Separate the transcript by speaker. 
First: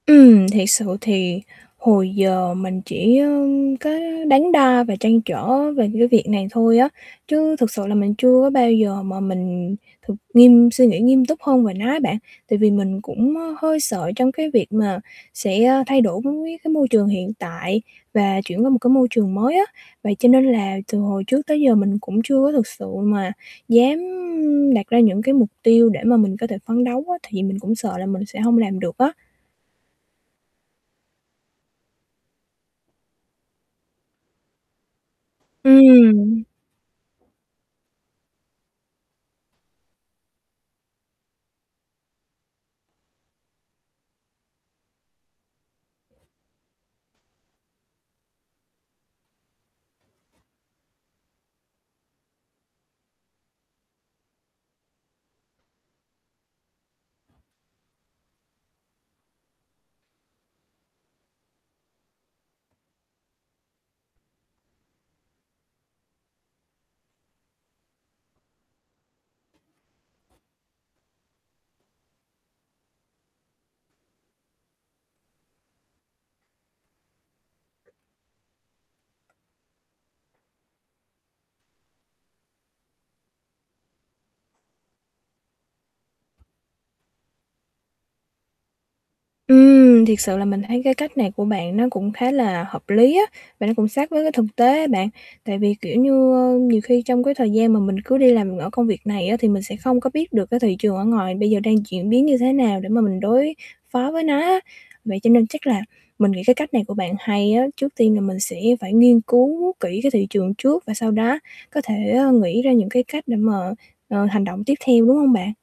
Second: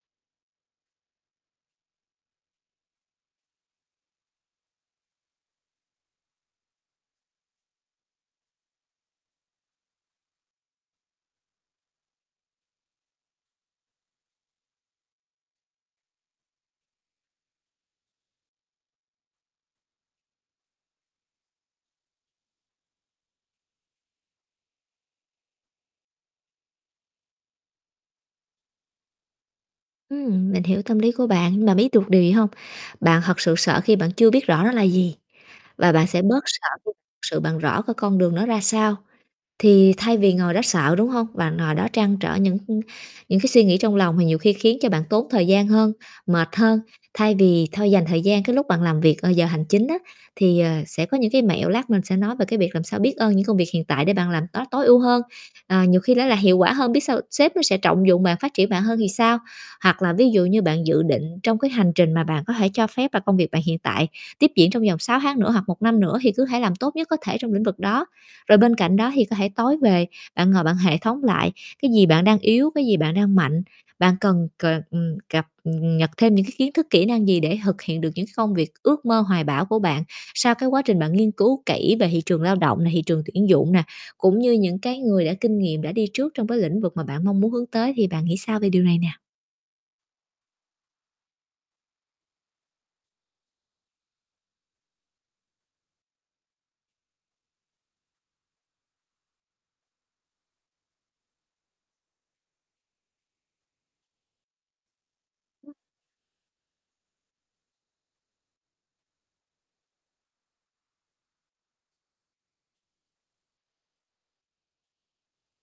Speaker 1: Ừm, thiệt sự thì hồi giờ mình chỉ, ơ, cái đắn đo và trăn trở về cái việc này thôi á, chứ thực sự là mình chưa có bao giờ mà mình thực nghiêm suy nghĩ nghiêm túc hơn về nó á bạn. Tại vì mình cũng, ơ, hơi sợ trong cái việc mà sẽ thay đổi với cái môi trường hiện tại và chuyển qua một cái môi trường mới á, vậy cho nên là từ hồi trước tới giờ mình cũng chưa có thực sự mà dám đặt ra những cái mục tiêu để mà mình có thể phấn đấu á, tại vì mình cũng sợ là mình sẽ hông làm được á.
Speaker 2: Ừm, mình hiểu tâm lý của bạn, mà biết được điều gì hông? Bạn thật sự sợ khi bạn chưa biết rõ nó là gì và bạn sẽ
Speaker 1: Ừm.
Speaker 2: bớt sợ khi thực sự bạn rõ cái con đường nó ra sao. Thì thay vì ngồi đó sợ, đúng hông? Bạn ngồi đó trăn trở những những cái suy nghĩ trong lòng mà nhiều khi khiến cho bạn tốn thời gian hơn, mệt hơn, thay vì thôi, dành thời gian cái lúc bạn làm việc, ờ, giờ hành chính á thì, ờ, sẽ có những cái mẹo, lát mình sẽ nói về cái việc làm sao biết ơn những công việc hiện tại để bạn làm tốt tối ưu hơn, ờ, nhiều khi nó là hiệu quả hơn, biết sau sếp nó sẽ trọng dụng bạn, phát triển bạn hơn thì sao? Hoặc là ví dụ như bạn dự định trong cái hành trình mà bạn có thể cho phép là công việc bạn hiện tại tiếp diễn trong vòng 6 tháng nữa hoặc 1 năm nữa thì cứ hãy làm tốt nhất có thể trong lĩnh vực đó. Rồi bên cạnh đó thì có thể tối về, bạn ngồi bạn hệ thống lại cái gì bạn đang yếu, cái gì bạn đang mạnh, bạn cần c ờ, cập, ừm, nhật thêm những cái kiến thức kỹ năng gì để thực hiện được những cái công việc ước mơ hoài bão của bạn? Sau cái quá trình bạn nghiên cứu kỹ về thị trường lao động nè, thị trường tuyển dụng nè, cũng như những cái người đã kinh nghiệm đã đi trước trong cái lĩnh vực mà bạn mong muốn hướng tới. Thì bạn nghĩ sao về điều này nè?
Speaker 1: Ừm, thiệt sự là mình thấy cái cách này của bạn nó cũng khá là hợp lý á, và nó cũng sát với cái thực tế á bạn. Tại vì, kiểu như, ơ,nhiều khi trong cái thời gian mà mình cứ đi làm ở công việc này á thì mình sẽ không có biết được cái thị trường ở ngoài bây giờ đang chuyển biến như thế nào để mà mình đối phó với nó á. Vậy cho nên chắc là mình nghĩ cái cách này của bạn hay á, trước tiên thì mình sẽ phải nghiên cứu kỹ cái thị trường trước và sau đó có thể, ơ, nghĩ ra những cái cách để mà, ờ, hành động tiếp theo, đúng hông bạn?